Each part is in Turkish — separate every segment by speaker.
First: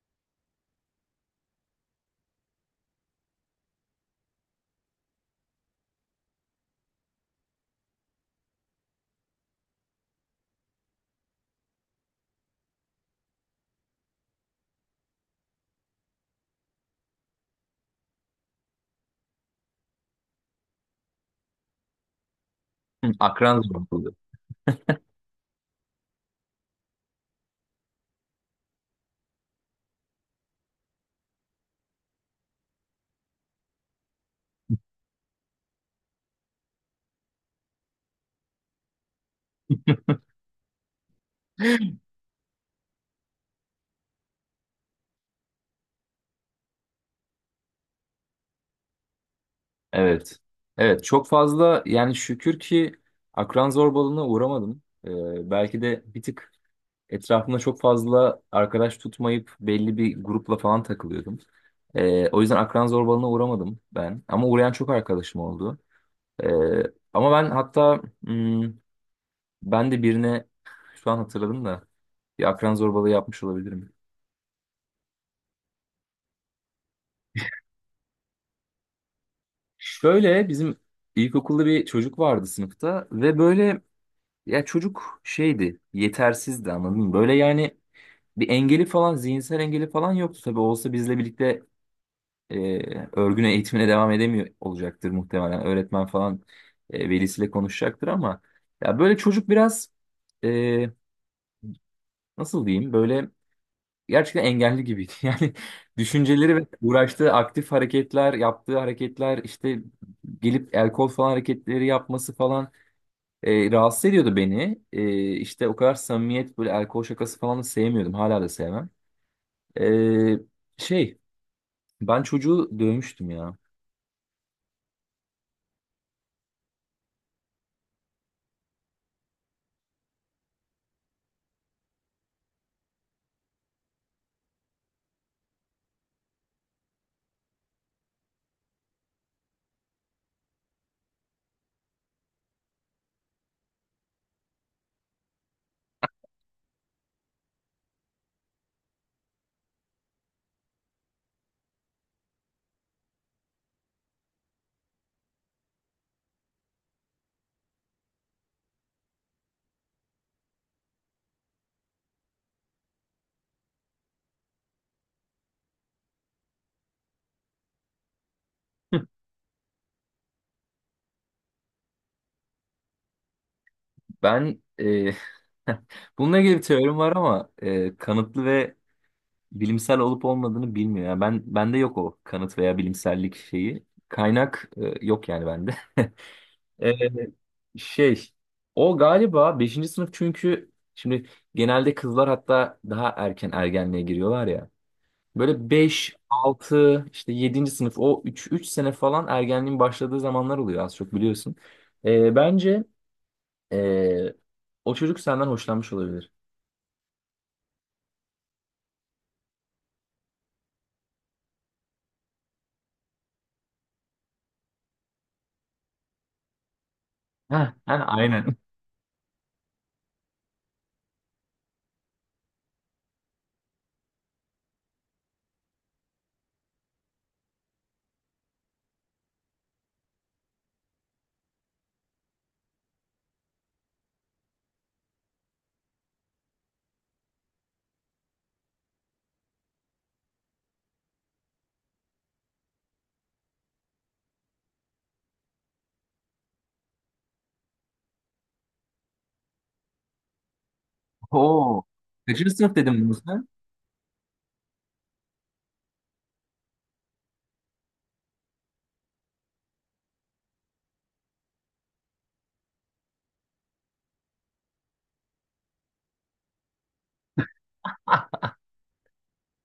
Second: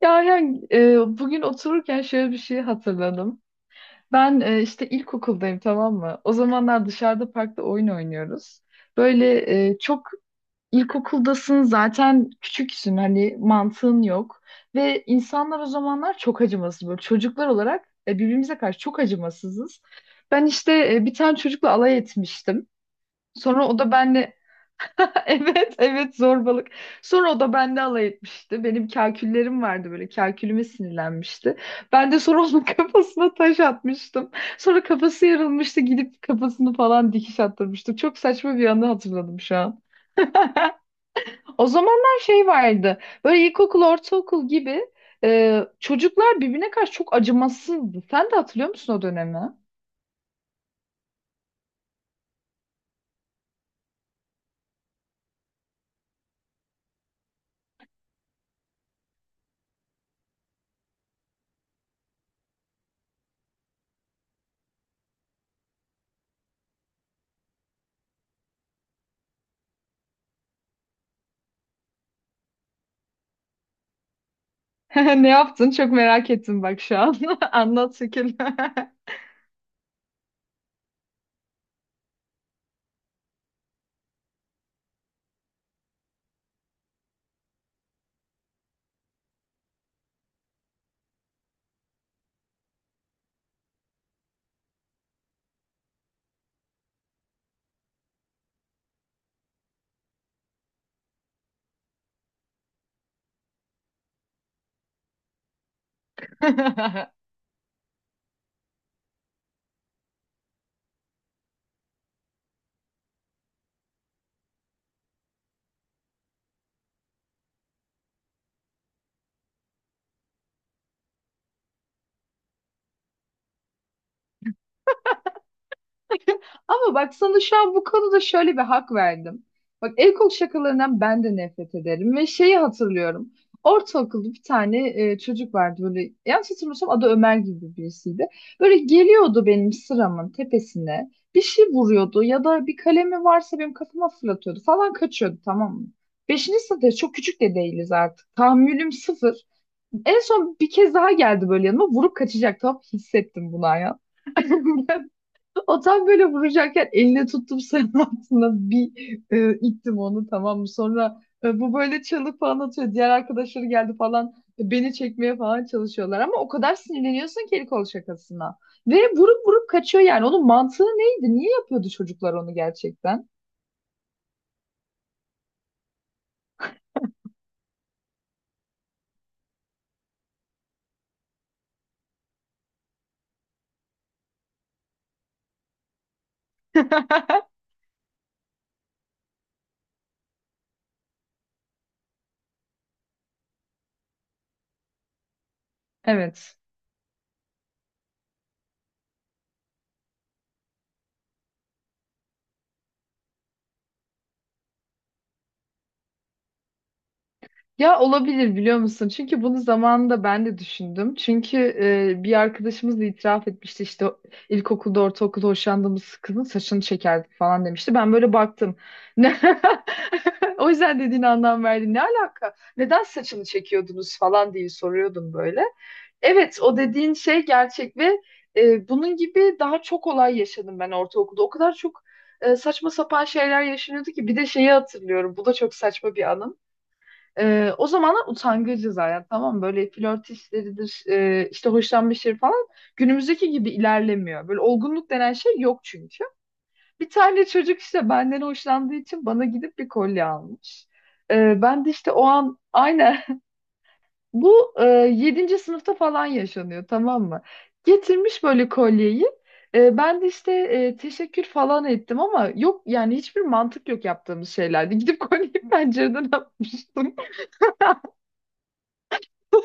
Speaker 1: Ya yani, bugün otururken şöyle bir şey hatırladım. Ben işte ilkokuldayım, tamam mı? O zamanlar dışarıda parkta oyun oynuyoruz. Böyle çok ilkokuldasın zaten, küçüksün, hani mantığın yok. Ve insanlar o zamanlar çok acımasız, böyle çocuklar olarak birbirimize karşı çok acımasızız. Ben işte bir tane çocukla alay etmiştim.
Speaker 2: Hı, akran
Speaker 1: Sonra o da
Speaker 2: zorbalığı.
Speaker 1: benle Evet, evet, zorbalık. Sonra o da bende alay etmişti. Benim kalküllerim vardı böyle. Kalkülüme sinirlenmişti. Ben de sonra onun kafasına taş atmıştım. Sonra kafası yarılmıştı. Gidip kafasını falan dikiş attırmıştım. Çok saçma bir anı hatırladım şu an. O zamanlar şey vardı. Böyle ilkokul, ortaokul gibi çocuklar birbirine karşı çok acımasızdı. Sen de hatırlıyor musun o dönemi?
Speaker 2: Evet. Evet çok fazla yani şükür ki akran zorbalığına uğramadım. Belki de bir tık etrafımda çok fazla arkadaş tutmayıp belli bir grupla falan takılıyordum. O yüzden akran zorbalığına uğramadım ben. Ama uğrayan çok arkadaşım oldu. Ee, Ama ben hatta ben de birine şu an hatırladım da bir akran zorbalığı yapmış olabilirim.
Speaker 1: Ne yaptın? Çok merak ettim bak şu an. Anlat şekil.
Speaker 2: Şöyle bizim ilkokulda bir çocuk vardı sınıfta ve böyle ya, çocuk şeydi, yetersizdi, anladın mı? Böyle yani bir engeli falan, zihinsel engeli falan yoktu. Tabii olsa bizle birlikte e, örgüne, eğitimine devam edemiyor olacaktır muhtemelen. Öğretmen falan velisiyle konuşacaktır ama ya böyle çocuk biraz e, nasıl diyeyim böyle gerçekten engelli gibiydi. Yani düşünceleri ve uğraştığı aktif hareketler, yaptığı hareketler işte gelip el kol falan hareketleri yapması falan. Rahatsız ediyordu beni. İşte o kadar samimiyet böyle alkol şakası falan da sevmiyordum. Hala da sevmem. E, şey Ben çocuğu dövmüştüm ya.
Speaker 1: Ama bak, sana şu an bu konuda şöyle bir hak verdim. Bak, el kol şakalarından ben de nefret ederim ve şeyi hatırlıyorum. Ortaokulda bir tane çocuk vardı, böyle yanlış hatırlamıyorsam adı Ömer gibi birisiydi. Böyle geliyordu benim sıramın tepesine, bir şey vuruyordu ya da bir kalemi varsa benim kafama fırlatıyordu falan, kaçıyordu, tamam mı? Beşinci sınıfta çok küçük de değiliz artık. Tahammülüm sıfır. En son bir kez daha geldi, böyle yanıma vurup kaçacak, tamam, hissettim bunu ya. O tam böyle vuracakken eline tuttum, sarının altına bir ittim onu, tamam mı? Sonra bu böyle çalıp falan atıyor. Diğer arkadaşları geldi falan, beni çekmeye falan çalışıyorlar. Ama o kadar sinirleniyorsun ki el kol şakasına. Ve vurup vurup kaçıyor yani. Onun mantığı neydi? Niye yapıyordu çocuklar onu gerçekten?
Speaker 2: Ben bununla ilgili bir teorim var ama kanıtlı ve bilimsel olup olmadığını bilmiyor. Yani ben bende yok o kanıt veya bilimsellik şeyi. Kaynak yok yani bende. E, şey O galiba beşinci sınıf çünkü şimdi genelde kızlar hatta daha erken ergenliğe giriyorlar ya. Böyle beş
Speaker 1: Evet.
Speaker 2: 6 işte yedinci sınıf o 3 3 sene falan ergenliğin başladığı zamanlar oluyor az çok biliyorsun. Bence ee, o çocuk senden hoşlanmış olabilir.
Speaker 1: Ya, olabilir, biliyor musun? Çünkü bunu zamanında ben de düşündüm. Çünkü bir arkadaşımız da itiraf etmişti, işte ilkokulda, ortaokulda hoşlandığımız kızın saçını çekerdik falan
Speaker 2: Heh,
Speaker 1: demişti.
Speaker 2: yani
Speaker 1: Ben böyle
Speaker 2: aynen.
Speaker 1: baktım. Ne? O yüzden dediğine anlam verdim. Ne alaka? Neden saçını çekiyordunuz falan diye soruyordum böyle. Evet, o dediğin şey gerçek ve bunun gibi daha çok olay yaşadım ben ortaokulda. O kadar çok saçma sapan şeyler yaşanıyordu ki, bir de şeyi hatırlıyorum. Bu da çok saçma bir anım. O zamanlar utangacı zaten, tamam mı? Böyle flört işleridir, işte hoşlanma işleri falan günümüzdeki gibi ilerlemiyor. Böyle olgunluk denen şey yok çünkü. Bir tane çocuk işte benden hoşlandığı için bana gidip bir kolye almış.
Speaker 2: Oo.
Speaker 1: Ben de işte o
Speaker 2: Kaçıncı
Speaker 1: an
Speaker 2: sınıf dedim bunu
Speaker 1: aynen
Speaker 2: sen?
Speaker 1: bu 7. sınıfta falan yaşanıyor, tamam mı? Getirmiş böyle kolyeyi. Ben de işte teşekkür falan ettim, ama yok yani, hiçbir mantık yok yaptığımız şeylerde. Gidip kolyeyi pencereden atmıştım.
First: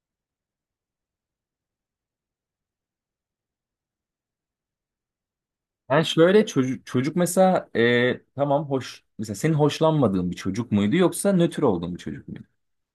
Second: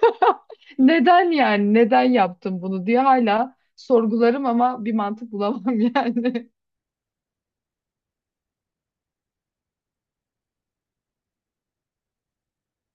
Speaker 1: Neden yani? Neden yaptım bunu diye hala sorgularım ama bir mantık bulamam
Speaker 2: Yani şöyle
Speaker 1: yani.
Speaker 2: çocuk mesela tamam hoş mesela senin hoşlanmadığın bir çocuk muydu yoksa nötr olduğun bir çocuk muydu?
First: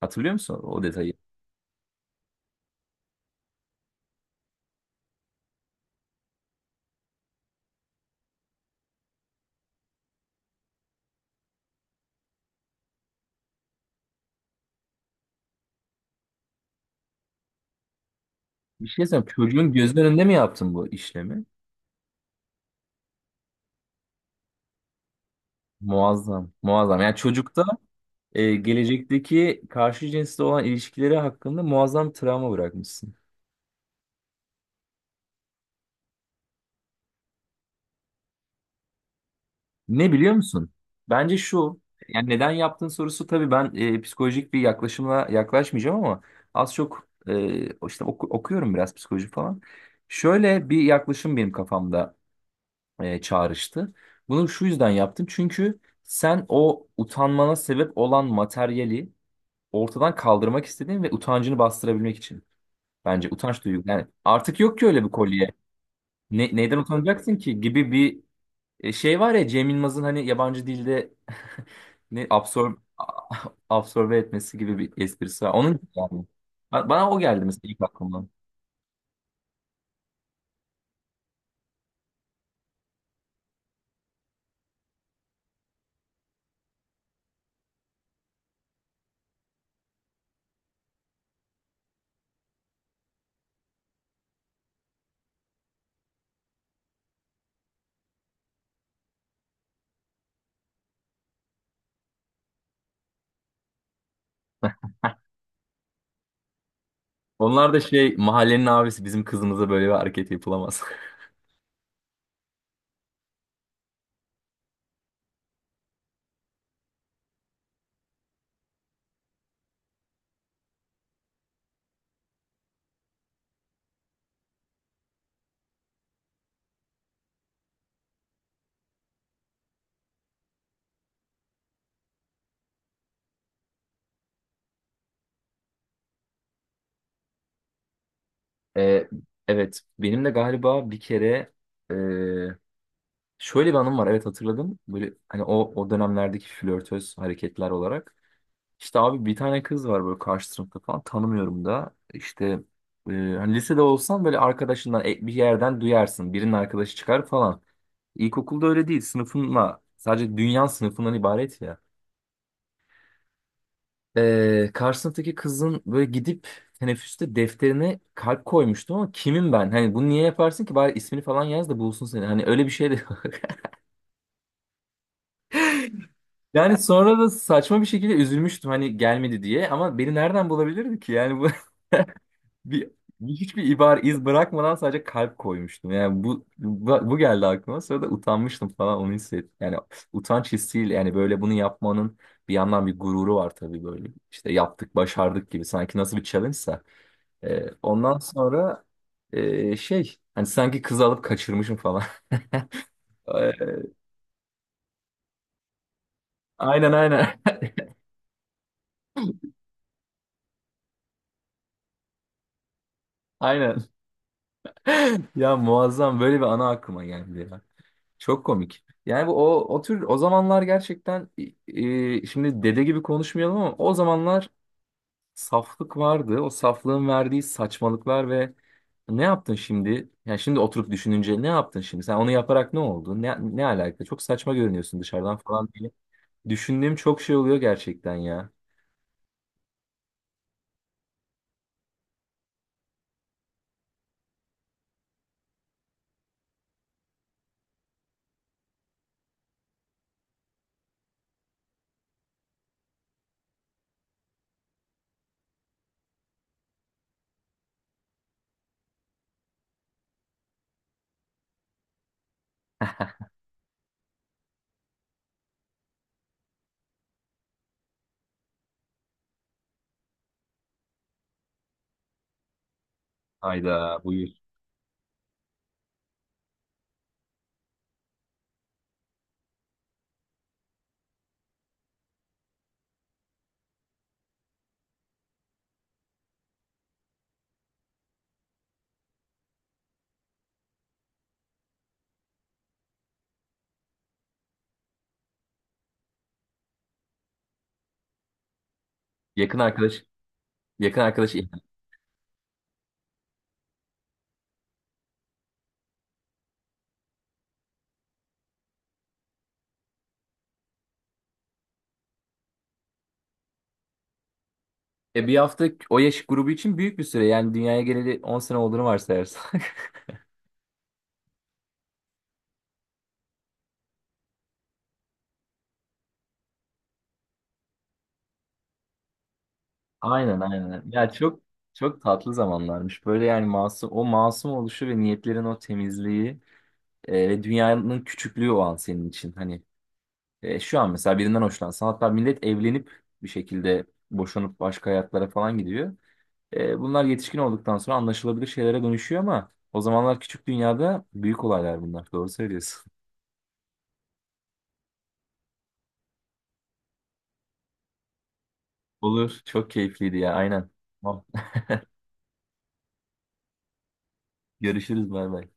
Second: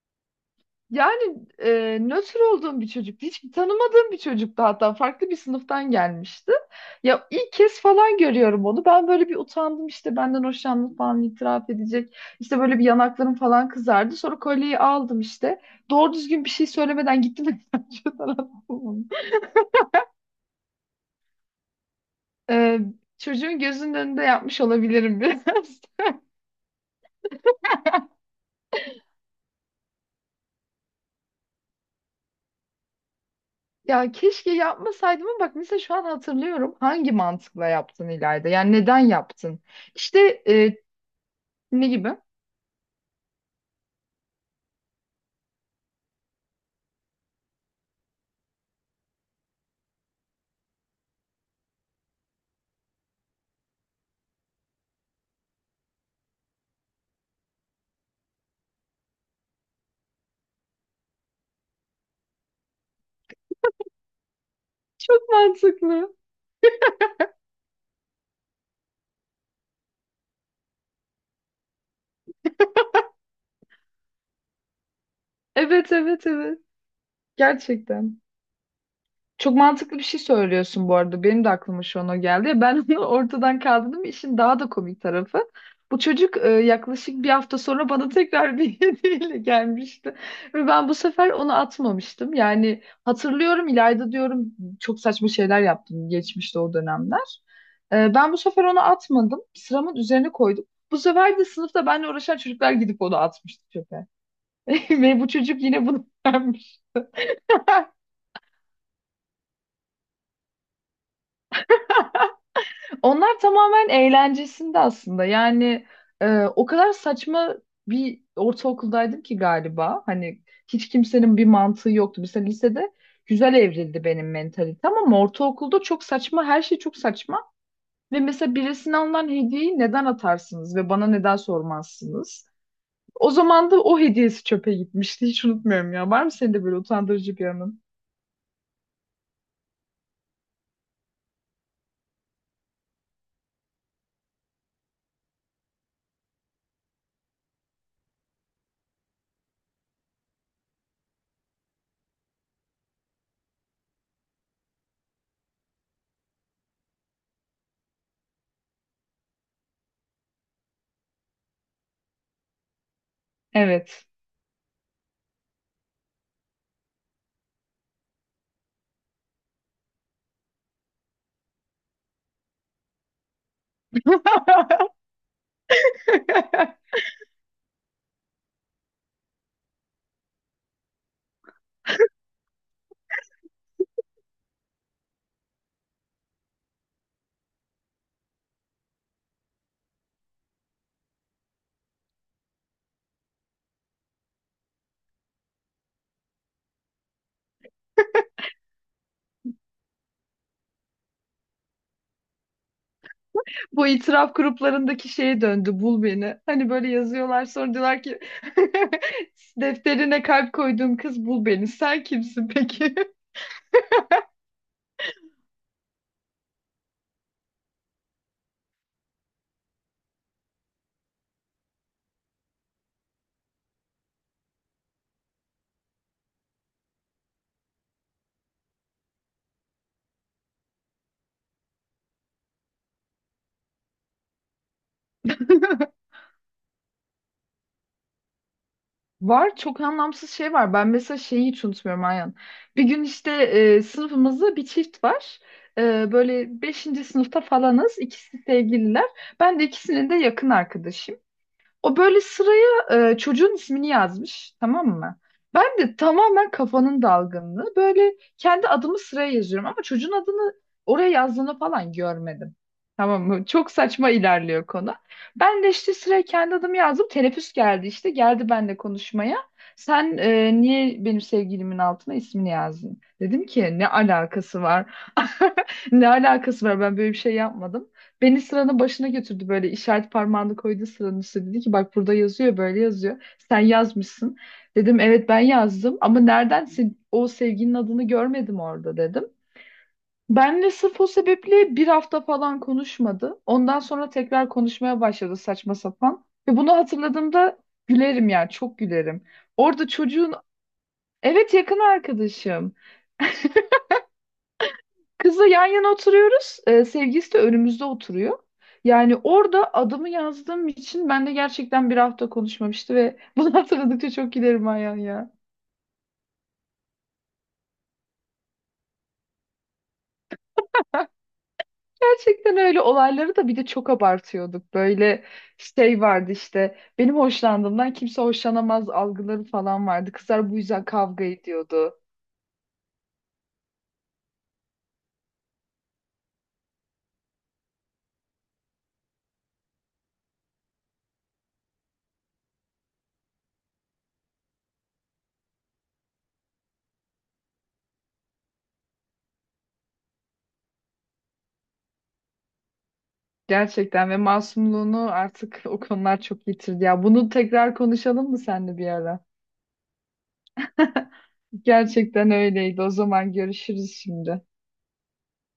Speaker 2: Hatırlıyor musun o detayı?
Speaker 1: Yani nötr olduğum bir çocuk, hiç tanımadığım bir çocuktu, hatta farklı bir sınıftan gelmişti. Ya ilk kez falan görüyorum onu. Ben böyle bir utandım, işte benden hoşlandığını falan itiraf edecek. İşte böyle bir yanaklarım falan kızardı. Sonra kolyeyi aldım işte. Doğru düzgün bir şey söylemeden gittim.
Speaker 2: Bir şey söyleyeyim. Çocuğun gözünün önünde mi yaptın bu işlemi?
Speaker 1: Ee, çocuğun gözünün önünde yapmış olabilirim biraz.
Speaker 2: Muazzam. Muazzam. Yani çocukta gelecekteki karşı cinsle olan ilişkileri hakkında muazzam travma bırakmışsın.
Speaker 1: Ya keşke yapmasaydım, ama bak mesela şu an hatırlıyorum, hangi mantıkla yaptın İlayda? Yani neden yaptın?
Speaker 2: Ne
Speaker 1: İşte
Speaker 2: biliyor musun? Bence şu,
Speaker 1: ne gibi?
Speaker 2: yani neden yaptığın sorusu tabii ben psikolojik bir yaklaşımla yaklaşmayacağım ama az çok işte okuyorum biraz psikoloji falan. Şöyle bir yaklaşım benim kafamda çağrıştı. Bunu şu yüzden yaptım çünkü sen o utanmana sebep olan materyali ortadan kaldırmak istedin ve utancını bastırabilmek için. Bence utanç duygu. Yani artık yok ki öyle bir
Speaker 1: Çok
Speaker 2: kolye.
Speaker 1: mantıklı.
Speaker 2: Neyden utanacaksın ki gibi bir şey var ya Cem Yılmaz'ın hani yabancı dilde ne absorb absorbe etmesi gibi bir esprisi var. Onun gibi
Speaker 1: Evet,
Speaker 2: yani.
Speaker 1: evet, evet.
Speaker 2: Bana o geldi mesela ilk
Speaker 1: Gerçekten.
Speaker 2: aklımdan.
Speaker 1: Çok mantıklı bir şey söylüyorsun bu arada. Benim de aklıma şu an o geldi. Ben onu ortadan kaldırdım. İşin daha da komik tarafı. Bu çocuk yaklaşık bir hafta sonra bana tekrar bir hediyeyle gelmişti. Ve ben bu sefer onu atmamıştım. Yani hatırlıyorum İlayda, diyorum çok saçma şeyler yaptım geçmişte o dönemler. E, ben bu sefer onu atmadım. Sıramın üzerine koydum. Bu sefer de sınıfta benimle uğraşan çocuklar gidip onu atmıştı çöpe. Ve bu çocuk yine bunu beğenmiş.
Speaker 2: Onlar da şey mahallenin abisi bizim kızımıza böyle bir hareket yapılamaz.
Speaker 1: Onlar tamamen eğlencesinde aslında. Yani o kadar saçma bir ortaokuldaydım ki galiba. Hani hiç kimsenin bir mantığı yoktu. Mesela lisede güzel evrildi benim mentalitem, ama ortaokulda çok saçma, her şey çok saçma. Ve mesela birisine alınan hediyeyi neden atarsınız ve bana neden sormazsınız? O zaman da o hediyesi çöpe gitmişti. Hiç unutmuyorum ya. Var mı senin de böyle utandırıcı bir anın?
Speaker 2: E, evet benim de galiba bir kere e, şöyle bir anım var, evet, hatırladım. Böyle hani o dönemlerdeki flörtöz hareketler olarak. İşte abi bir tane kız var böyle karşı sınıfta falan tanımıyorum da işte hani lisede olsan böyle arkadaşından bir yerden duyarsın birinin arkadaşı çıkar falan. İlkokulda öyle değil, sınıfınla sadece dünya sınıfından ibaret ya.
Speaker 1: Evet.
Speaker 2: Karşı sınıftaki kızın böyle gidip teneffüste defterine kalp koymuştum ama kimim ben? Hani bunu niye yaparsın ki, bari ismini falan yaz da bulsun seni. Hani öyle bir şey de yok. Yani sonra da saçma bir şekilde üzülmüştüm hani gelmedi diye, ama beni nereden bulabilirdi ki yani bu. Bir, hiçbir ibare iz bırakmadan sadece kalp koymuştum. Yani bu geldi aklıma. Sonra da utanmıştım falan, onu hissettim. Yani utanç hissiyle yani böyle bunu yapmanın bir yandan bir gururu var tabii böyle. İşte yaptık, başardık gibi, sanki nasıl bir challenge'sa. Ondan sonra şey hani sanki kızı alıp kaçırmışım falan.
Speaker 1: Bu
Speaker 2: Ee,
Speaker 1: itiraf gruplarındaki şeye döndü, bul beni. Hani böyle
Speaker 2: aynen, aynen.
Speaker 1: yazıyorlar, sonra diyorlar ki defterine kalp koyduğum kız, bul beni. Sen kimsin peki?
Speaker 2: Aynen. Ya muazzam böyle bir ana aklıma geldi ya. Çok komik. Yani bu o tür, o zamanlar gerçekten şimdi dede gibi konuşmayalım ama o zamanlar saflık vardı. O saflığın verdiği saçmalıklar ve ne yaptın şimdi? Yani şimdi oturup düşününce ne yaptın şimdi? Sen onu yaparak ne oldu? Ne alaka? Çok saçma görünüyorsun dışarıdan falan diye. Düşündüğüm çok şey oluyor gerçekten ya.
Speaker 1: Var, çok anlamsız şey var. Ben mesela şeyi hiç unutmuyorum Ayhan. Bir gün işte sınıfımızda bir çift var. E, böyle beşinci sınıfta falanız. İkisi sevgililer. Ben de ikisinin de yakın arkadaşım. O böyle sıraya çocuğun ismini yazmış, tamam mı? Ben de tamamen kafanın dalgınlığı. Böyle kendi adımı sıraya yazıyorum, ama çocuğun adını oraya yazdığını falan görmedim. Tamam mı? Çok saçma ilerliyor konu. Ben de işte sıraya kendi adımı yazdım. Teneffüs geldi işte. Geldi benimle konuşmaya. Sen niye benim sevgilimin altına ismini yazdın? Dedim ki ne
Speaker 2: Hayda buyur.
Speaker 1: alakası var? Ne alakası var? Ben böyle bir şey yapmadım. Beni sıranın başına götürdü, böyle işaret parmağını koydu sıranın üstüne. Dedi ki bak, burada yazıyor, böyle yazıyor. Sen yazmışsın. Dedim evet, ben yazdım ama nereden o sevginin adını görmedim orada dedim. Benle sırf o sebeple bir hafta falan konuşmadı. Ondan sonra tekrar konuşmaya başladı, saçma sapan. Ve bunu hatırladığımda gülerim yani, çok gülerim.
Speaker 2: Yakın
Speaker 1: Orada
Speaker 2: arkadaş.
Speaker 1: çocuğun
Speaker 2: Yakın arkadaş.
Speaker 1: evet yakın arkadaşım. Kızla yan yana oturuyoruz. Sevgilisi de önümüzde oturuyor. Yani orada adımı yazdığım için ben de gerçekten bir hafta konuşmamıştı ve bunu hatırladıkça çok gülerim Ayhan ya.
Speaker 2: Bir hafta o yaş grubu için büyük bir süre. Yani dünyaya geleli 10 sene olduğunu varsayarsak.
Speaker 1: Gerçekten öyle olayları da bir de çok abartıyorduk. Böyle şey vardı işte, benim hoşlandığımdan kimse hoşlanamaz algıları falan vardı.
Speaker 2: Aynen,
Speaker 1: Kızlar bu
Speaker 2: aynen.
Speaker 1: yüzden
Speaker 2: Ya
Speaker 1: kavga
Speaker 2: çok
Speaker 1: ediyordu.
Speaker 2: çok tatlı zamanlarmış. Böyle yani masum, o masum oluşu ve niyetlerin o temizliği ve dünyanın küçüklüğü o an senin için. Hani şu an mesela birinden hoşlansan hatta millet evlenip bir şekilde boşanıp başka hayatlara falan gidiyor. Bunlar yetişkin olduktan sonra anlaşılabilir şeylere dönüşüyor ama o zamanlar küçük dünyada büyük olaylar bunlar. Doğru söylüyorsun.
Speaker 1: Gerçekten ve masumluğunu artık o konular çok yitirdi. Ya bunu tekrar konuşalım mı seninle bir ara?
Speaker 2: Olur. Çok keyifliydi ya. Aynen.
Speaker 1: Gerçekten öyleydi. O zaman görüşürüz şimdi.
Speaker 2: Görüşürüz, bay bay.